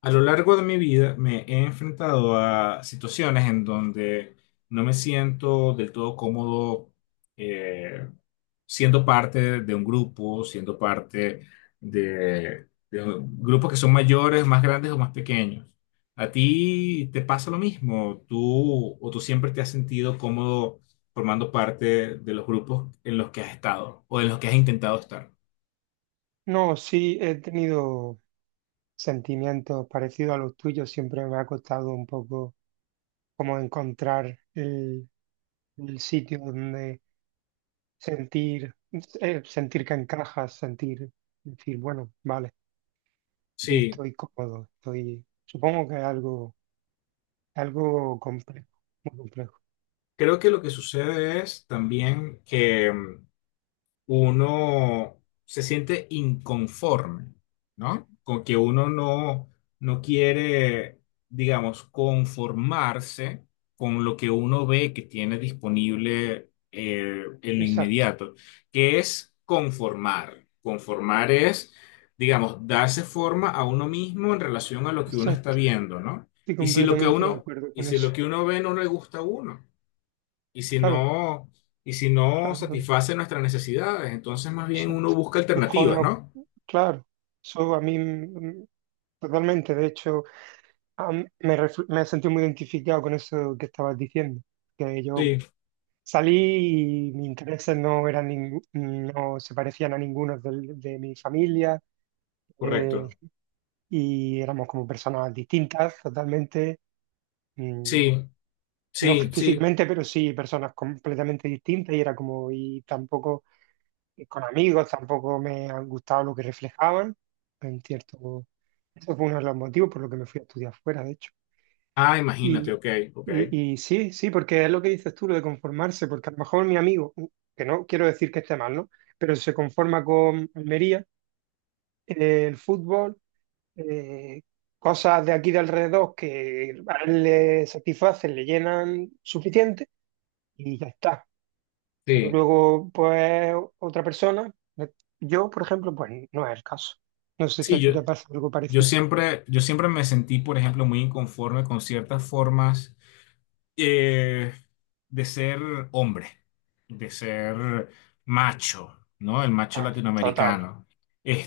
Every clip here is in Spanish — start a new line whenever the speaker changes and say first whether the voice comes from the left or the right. left: A lo largo de mi vida me he enfrentado a situaciones en donde no me siento del todo cómodo eh, siendo parte de un grupo, siendo parte de grupos que son mayores, más grandes o más pequeños. ¿A ti te pasa lo mismo? ¿Tú siempre te has sentido cómodo formando parte de los grupos en los que has estado o en los que has intentado estar?
right: No, sí he tenido sentimientos parecidos a los tuyos. Siempre me ha costado un poco como encontrar el sitio donde sentir, sentir que encajas, sentir, decir, bueno, vale, aquí
left: Sí,
right: estoy cómodo, estoy, supongo que es algo complejo, muy complejo.
left: creo que lo que sucede es también que uno se siente inconforme, ¿no? Con que uno no quiere, digamos, conformarse con lo que uno ve que tiene disponible en lo
right: Exacto,
left: inmediato, que es conformar. Conformar es, digamos, darse forma a uno mismo en relación a lo que uno está
right: exacto.
left: viendo, ¿no?
right: Estoy
left: Y si lo que
right: completamente de acuerdo con eso.
left: uno ve no le gusta a uno. Y si
right: Claro,
left: no, y si no
right: claro, claro,
left: satisface nuestras necesidades, entonces más bien uno
right: exacto.
left: busca
right: Mejor
left: alternativas,
right: no,
left: ¿no?
right: claro, eso a mí totalmente, de hecho. Ah, me sentí muy identificado con eso que estabas diciendo, que yo
left: Sí,
right: salí y mis intereses no se parecían a ninguno de mi familia, eh,
left: correcto.
right: y éramos como personas distintas totalmente, mm,
left: Sí,
right: no
left: sí, sí.
right: físicamente, pero sí personas completamente distintas y era como, y tampoco con amigos, tampoco me han gustado lo que reflejaban, en cierto, eso fue uno de los motivos por lo que me fui a estudiar fuera, de hecho.
left: Ah, imagínate,
right: Y,
left: ok, ok.
right: y sí, sí, porque es lo que dices tú, lo de conformarse, porque a lo mejor mi amigo, que no quiero decir que esté mal, ¿no? Pero se conforma con Almería, el fútbol, eh, cosas de aquí de alrededor que a él le satisfacen, le llenan suficiente y ya está. Pero
left: Sí,
right: luego, pues, otra persona, eh, yo, por ejemplo, pues no es el caso. No sé si
left: sí,
right: a ti
left: yo,
right: te pasa algo
left: yo
right: parecido.
left: siempre, yo siempre me sentí, por ejemplo, muy inconforme con ciertas formas eh, de ser hombre, de ser macho, ¿no? El macho
right: Total,
left: latinoamericano.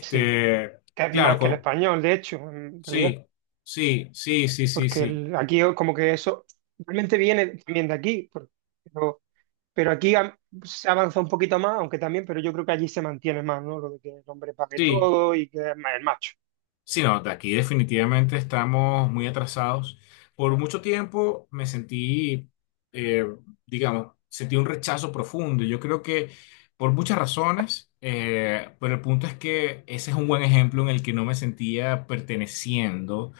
right: sí. Que es
left: claro,
right: más que el
left: co-
right: español, de hecho, en
left: sí,
right: realidad.
left: sí, sí, sí, sí,
right: porque
left: sí.
right: el- aquí como que eso realmente viene también de aquí, pero, pero aquí se avanza un poquito más, aunque también, pero yo creo que allí se mantiene más, ¿no? Lo de que el hombre pague
left: Sí.
right: todo y que es más el macho.
left: Sí, no, de aquí definitivamente estamos muy atrasados. Por mucho tiempo me sentí, eh, digamos, sentí un rechazo profundo. Yo creo que por muchas razones, pero el punto es que ese es un buen ejemplo en el que no me sentía perteneciendo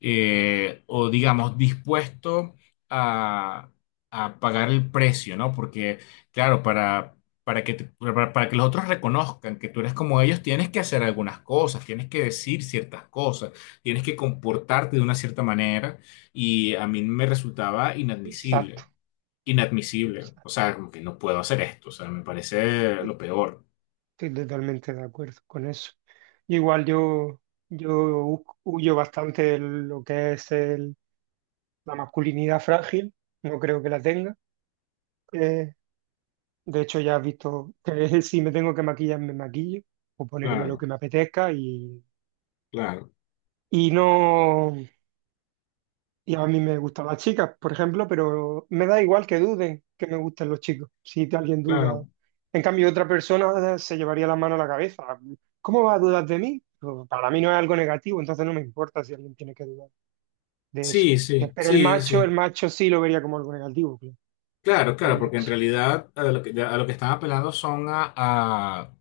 left: o, digamos, dispuesto a, a pagar el precio, ¿no? Porque, claro, para que los otros reconozcan que tú eres como ellos, tienes que hacer algunas cosas, tienes que decir ciertas cosas, tienes que comportarte de una cierta manera y a mí me resultaba
right: Exacto,
left: inadmisible, inadmisible, o
right: exacto.
left: sea, como que no puedo hacer esto, o sea, me parece lo peor.
right: Estoy totalmente de acuerdo con eso. Yo igual, yo huyo bastante de lo que es la masculinidad frágil, no creo que la tenga. Eh, de hecho, ya has visto que si me tengo que maquillar, me maquillo o ponerme lo
left: Claro,
right: que me apetezca.
left: claro,
right: Y no, y a mí me gustan las chicas, por ejemplo, pero me da igual que duden que me gusten los chicos, si alguien duda.
left: claro.
right: En cambio, otra persona se llevaría la mano a la cabeza. ¿Cómo va a dudar de mí? Pues, para mí no es algo negativo, entonces no me importa si alguien tiene que dudar de eso.
left: Sí, sí,
right: Pero
left: sí,
right: el
left: sí.
right: macho sí lo vería como algo negativo, claro.
left: Claro,
right: El
left: claro, porque en
right: macho.
left: realidad a lo que están apelando son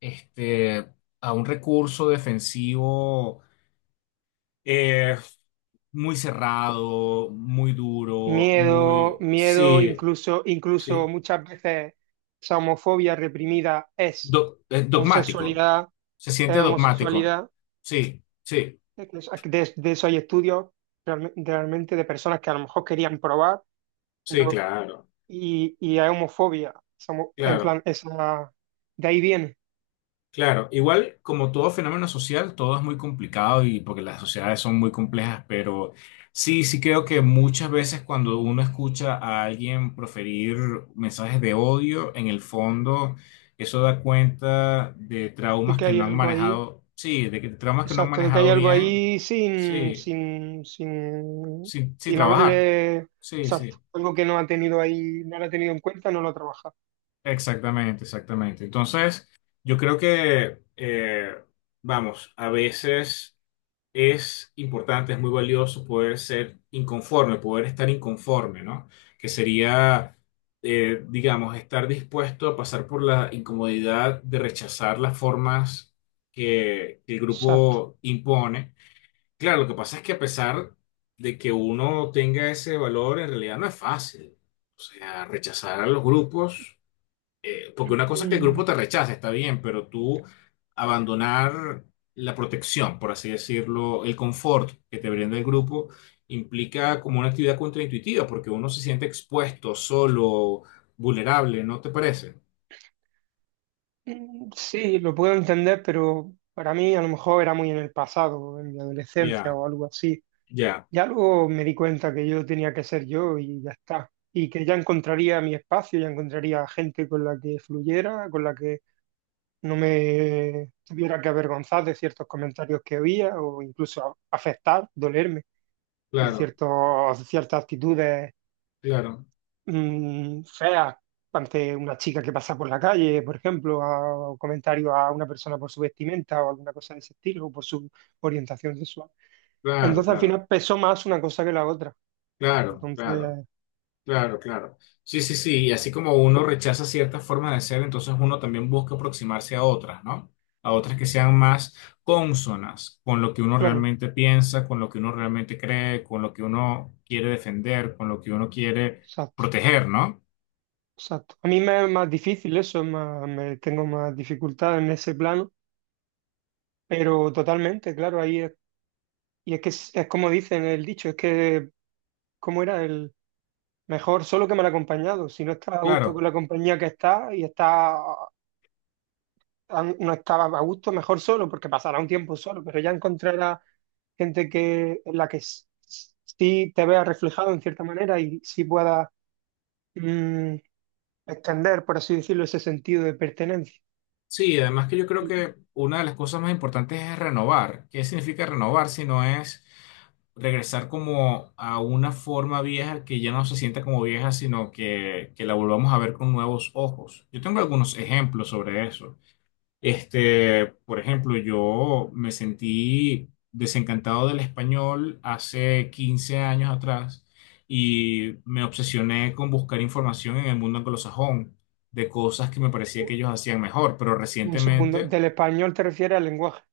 left: este, a un recurso defensivo. Eh, Muy cerrado, muy duro,
right: Miedo,
left: muy...
right: miedo,
left: Sí,
right: incluso
left: sí.
right: muchas veces esa homofobia reprimida es
left: Dogmático.
right: homosexualidad,
left: Se
right: es
left: siente dogmático.
right: homosexualidad.
left: Sí, sí,
right: Es que de eso hay estudios realmente de personas que a lo mejor querían probar,
left: sí,
right: pero
left: claro,
right: y hay homofobia. En
left: claro.
right: plan, esa, de ahí viene,
left: Claro, igual como todo fenómeno social, todo es muy complicado y porque las sociedades son muy complejas, pero sí, sí creo que muchas veces cuando uno escucha a alguien proferir mensajes de odio, en el fondo eso da cuenta de
right: de
left: traumas
right: que
left: que
right: hay
left: no han
right: algo ahí,
left: manejado, sí, de que traumas que no han
right: exacto, de que hay
left: manejado
right: algo
left: bien,
right: ahí sin,
left: sí,
right: sin, sin,
left: sin
right: sin
left: trabajar,
right: haberle,
left: sí,
right: exacto,
left: sí.
right: algo que no ha tenido ahí, no lo ha tenido en cuenta, no lo ha trabajado.
left: Exactamente, exactamente. Entonces, yo creo que, vamos, a veces es importante, es muy valioso poder ser inconforme, poder estar inconforme, ¿no? Que sería, digamos, estar dispuesto a pasar por la incomodidad de rechazar las formas que el
right: Exacto.
left: grupo impone. Claro, lo que pasa es que a pesar de que uno tenga ese valor, en realidad no es fácil. O sea, rechazar a los grupos porque una cosa es que el grupo
right: Mm,
left: te rechaza, está bien, pero tú abandonar la protección, por así decirlo, el confort que te brinda el grupo, implica como una actividad contraintuitiva, porque uno se siente expuesto, solo, vulnerable, ¿no te parece?
right: mm, sí, lo puedo entender, pero para mí a lo mejor era muy en el pasado, en mi adolescencia
left: Ya,
right: o algo así.
left: ya,
right: Ya luego me di cuenta que yo tenía que ser yo y ya está. Y que ya encontraría mi espacio, ya encontraría gente con la que fluyera, con la que no me tuviera que avergonzar de ciertos comentarios que había o incluso afectar, dolerme de
left: claro,
right: ciertos, ciertas actitudes
left: claro,
right: feas ante una chica que pasa por la calle, por ejemplo, o comentarios a una persona por su vestimenta o alguna cosa de ese estilo, o por su orientación sexual.
left: claro,
right: Entonces al
left: claro,
right: final pesó más una cosa que la otra.
left: claro, claro.
right: Entonces,
left: Claro, claro. Sí, sí, sí. Y así como uno rechaza ciertas formas de ser, entonces uno también busca aproximarse a otras, ¿no? A otras que sean más cónsonas con lo que uno
right: claro,
left: realmente piensa, con lo que uno realmente cree, con lo que uno quiere defender, con lo que uno quiere
right: exacto,
left: proteger, ¿no?
right: exacto. A mí me es más difícil eso, es más, me tengo más dificultad en ese plano, pero totalmente, claro, ahí es, y es que es como dicen el dicho, es que, ¿cómo era? Mejor solo que mal acompañado. Si no estás a gusto con
left: Claro.
right: la compañía que estás y está, no estabas a gusto, mejor solo, porque pasará un tiempo solo, pero ya encontrarás gente que, en la que sí te veas reflejado en cierta manera y sí puedas mm, extender, por así decirlo, ese sentido de pertenencia.
left: Sí, además que yo creo
right: Y-
left: que una de las cosas más importantes es renovar. ¿Qué significa renovar si no es regresar como a una forma vieja que ya no se sienta como vieja, sino que la volvamos a ver con nuevos ojos? Yo tengo algunos ejemplos sobre eso. Este, por ejemplo, yo me sentí desencantado del español hace 15 años atrás y me obsesioné con buscar información en el mundo anglosajón de cosas que me parecía
right: y-
left: que ellos hacían mejor, pero
right: Un segundo,
left: recientemente
right: del español te refieres al lenguaje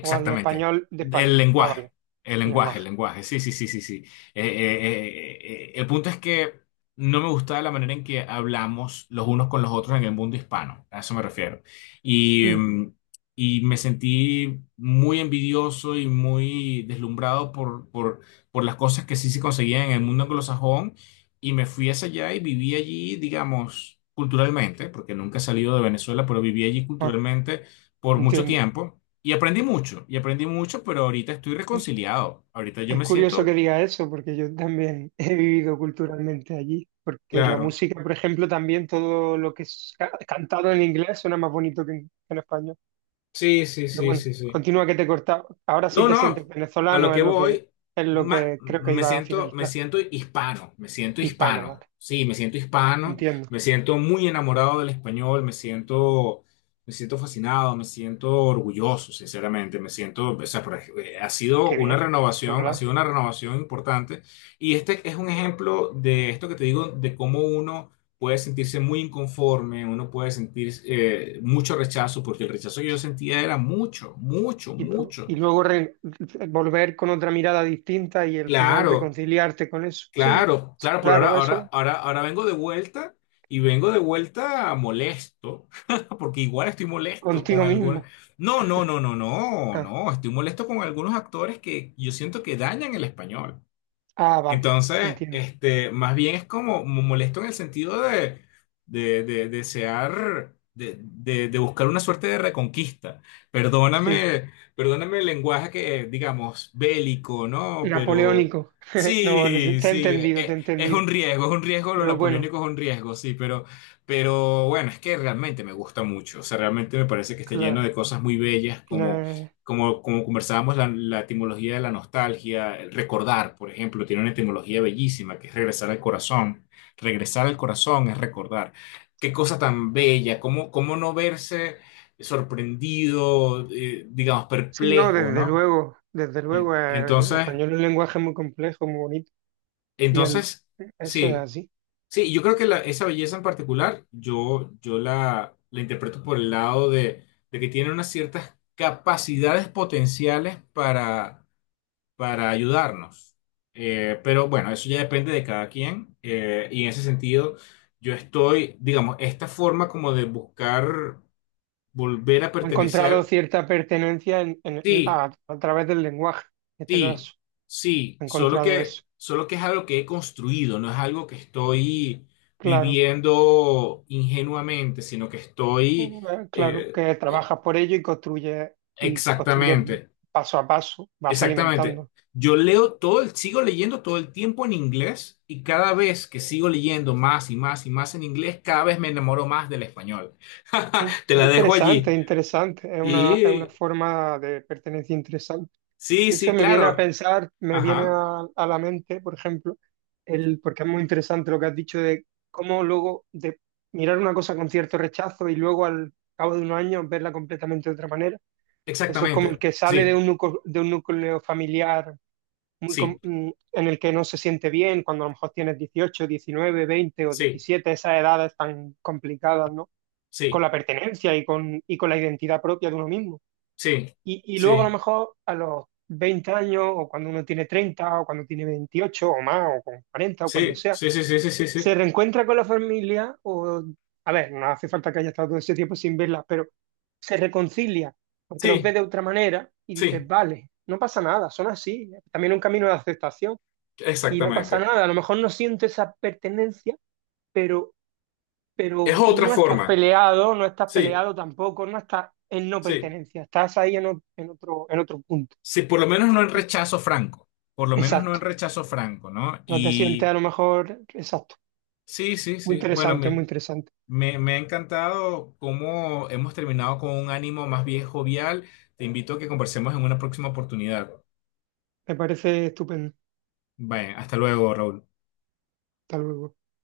right: o al español de
left: El
right: España. Ah,
left: lenguaje,
right: vale,
left: el
right: el
left: lenguaje, el
right: lenguaje.
left: lenguaje. Sí, sí, sí, sí, sí. El punto es que no me gustaba la manera en que hablamos los unos con los otros en el mundo hispano. A eso me refiero. Y,
right: Mm,
left: mm, y me sentí muy envidioso y muy deslumbrado por las cosas que sí se conseguían en el mundo anglosajón. Y me fui hacia allá y viví allí, digamos, culturalmente, porque nunca he salido de Venezuela, pero viví allí
right: ah,
left: culturalmente por mucho
right: entiendo.
left: tiempo. Y aprendí mucho, pero ahorita estoy reconciliado. Ahorita yo
right: Es
left: me
right: curioso
left: siento,
right: que diga eso, porque yo también he vivido culturalmente allí, porque la
left: claro.
right: música, por ejemplo, también todo lo que es cantado en inglés suena más bonito que en español.
left: Sí, sí,
right: Pero
left: sí,
right: bueno,
left: sí, sí.
right: continúa que te he cortado. Ahora sí
left: No,
right: te
left: no,
right: sientes
left: a lo
right: venezolano,
left: que
right: es lo que,
left: voy,
right: es lo que creo que iba a finalizar.
left: me siento
right: Hispano, vale.
left: hispano, sí, me siento hispano,
right: Entiendo.
left: me siento muy enamorado del español, me siento fascinado, me siento orgulloso, sinceramente, me siento, o sea, ha sido
right: Qué
left: una
right: bien,
left: renovación, ha
right: ¿verdad?
left: sido una renovación importante y este es un ejemplo de esto que te digo, de cómo uno puede sentirse muy inconforme, uno puede sentir mucho rechazo, porque el rechazo que yo sentía era mucho, mucho,
right: Y, pro-
left: mucho.
right: y luego volver con otra mirada distinta y al final
left: Claro,
right: reconciliarte con eso. Sí,
left: claro, claro, pero ahora,
right: claro, eso
left: ahora, ahora, ahora vengo de vuelta y vengo de vuelta molesto, porque igual estoy molesto con
right: contigo
left: algunos.
right: mismo.
left: No, no, no, no, no,
right: Ah,
left: no, estoy molesto con algunos actores que yo siento que dañan el español.
right: ah, vale,
left: Entonces,
right: entiendo.
left: este, más bien es como molesto en el sentido de desear, de buscar una suerte de reconquista.
right: Sí,
left: Perdóname, perdóname el lenguaje que, digamos, bélico, ¿no? Pero
right: napoleónico. No, no sé,
left: sí,
right: te he
left: sí,
right: entendido, te he entendido.
left: es un riesgo, lo
right: Pero bueno,
left: napoleónico es un riesgo, sí, pero bueno, es que realmente me gusta mucho. O sea, realmente me parece que está lleno
right: claro.
left: de cosas muy bellas,
right: Final-
left: como, como conversábamos, la etimología de la nostalgia, el recordar, por ejemplo, tiene una etimología bellísima, que es regresar al corazón. Regresar al corazón es recordar. Qué cosa tan bella, cómo, cómo no verse sorprendido, digamos,
right: Sí, no,
left: perplejo,
right: desde
left: ¿no?
right: luego, desde luego. El
left: Entonces,
right: español es un lenguaje muy complejo, muy bonito. Y
left: entonces,
right: eso es
left: sí,
right: así.
left: sí, yo creo que esa belleza en particular, yo, yo la interpreto por el lado de que tiene unas ciertas capacidades potenciales para ayudarnos. Pero bueno, eso ya depende de cada quien. Y en ese sentido, yo estoy, digamos, esta forma como de buscar volver a
right: Ha encontrado
left: pertenecer,
right: cierta pertenencia en- en el-
left: sí,
right: a, a través del lenguaje, en este
left: sí,
right: caso.
left: sí,
right: Ha encontrado eso.
left: solo que es algo que he construido, no es algo que estoy
right: Claro,
left: viviendo ingenuamente, sino que estoy
right: claro,
left: eh,
right: que trabajas por ello y construyes
left: exactamente.
right: paso a paso, vas
left: Exactamente.
right: alimentando.
left: Yo leo sigo leyendo todo el tiempo en inglés y cada vez que sigo leyendo más y más y más en inglés, cada vez me enamoro más del español. Te la dejo
right: Interesante,
left: allí.
right: interesante. Es una
left: Y
right: forma de pertenencia interesante.
left: sí,
right: Eso
left: sí,
right: me viene a
left: claro.
right: pensar, me viene
left: Ajá.
right: a la mente, por ejemplo, porque es muy interesante lo que has dicho de cómo luego de mirar una cosa con cierto rechazo y luego al cabo de unos años verla completamente de otra manera. Eso es como el
left: Exactamente.
right: que sale
left: Sí,
right: de un núcleo familiar
left: sí,
right: en el que no se siente bien, cuando a lo mejor tienes 18 19 20 o
left: sí,
right: 17 esas edades tan complicadas, ¿no? Con
left: sí,
right: la pertenencia y con la identidad propia de uno mismo.
left: sí,
right: Y luego a lo mejor a los 20 años o cuando uno tiene 30 o cuando tiene 28 o más o con 40 o cuando
left: sí,
right: sea,
left: sí, sí, sí, sí, sí, sí,
right: se
left: sí,
right: reencuentra con la familia o, a ver, no hace falta que haya estado todo ese tiempo sin verla, pero se reconcilia porque los ve
left: sí,
right: de otra manera y dices,
left: sí,
right: vale, no pasa nada, son así, también un camino de aceptación y no pasa
left: exactamente.
right: nada, a lo mejor no siento esa pertenencia, pero pero
left: Es otra
right: no estás
left: forma.
right: peleado, no estás
left: Sí,
right: peleado tampoco, no estás en no
left: sí.
right: pertenencia, estás ahí en otro punto.
left: Sí, por lo menos no en rechazo franco, por lo menos no en
right: Exacto.
left: rechazo franco, ¿no?
right: No te sientes
left: Y
right: a lo mejor, exacto.
left: sí, sí,
right: Muy
left: sí. Bueno,
right: interesante, muy interesante.
left: me ha encantado cómo hemos terminado con un ánimo más bien jovial. Te invito a que conversemos en una próxima oportunidad.
right: Me parece estupendo.
left: Vaya, hasta luego, Raúl.
right: Hasta luego.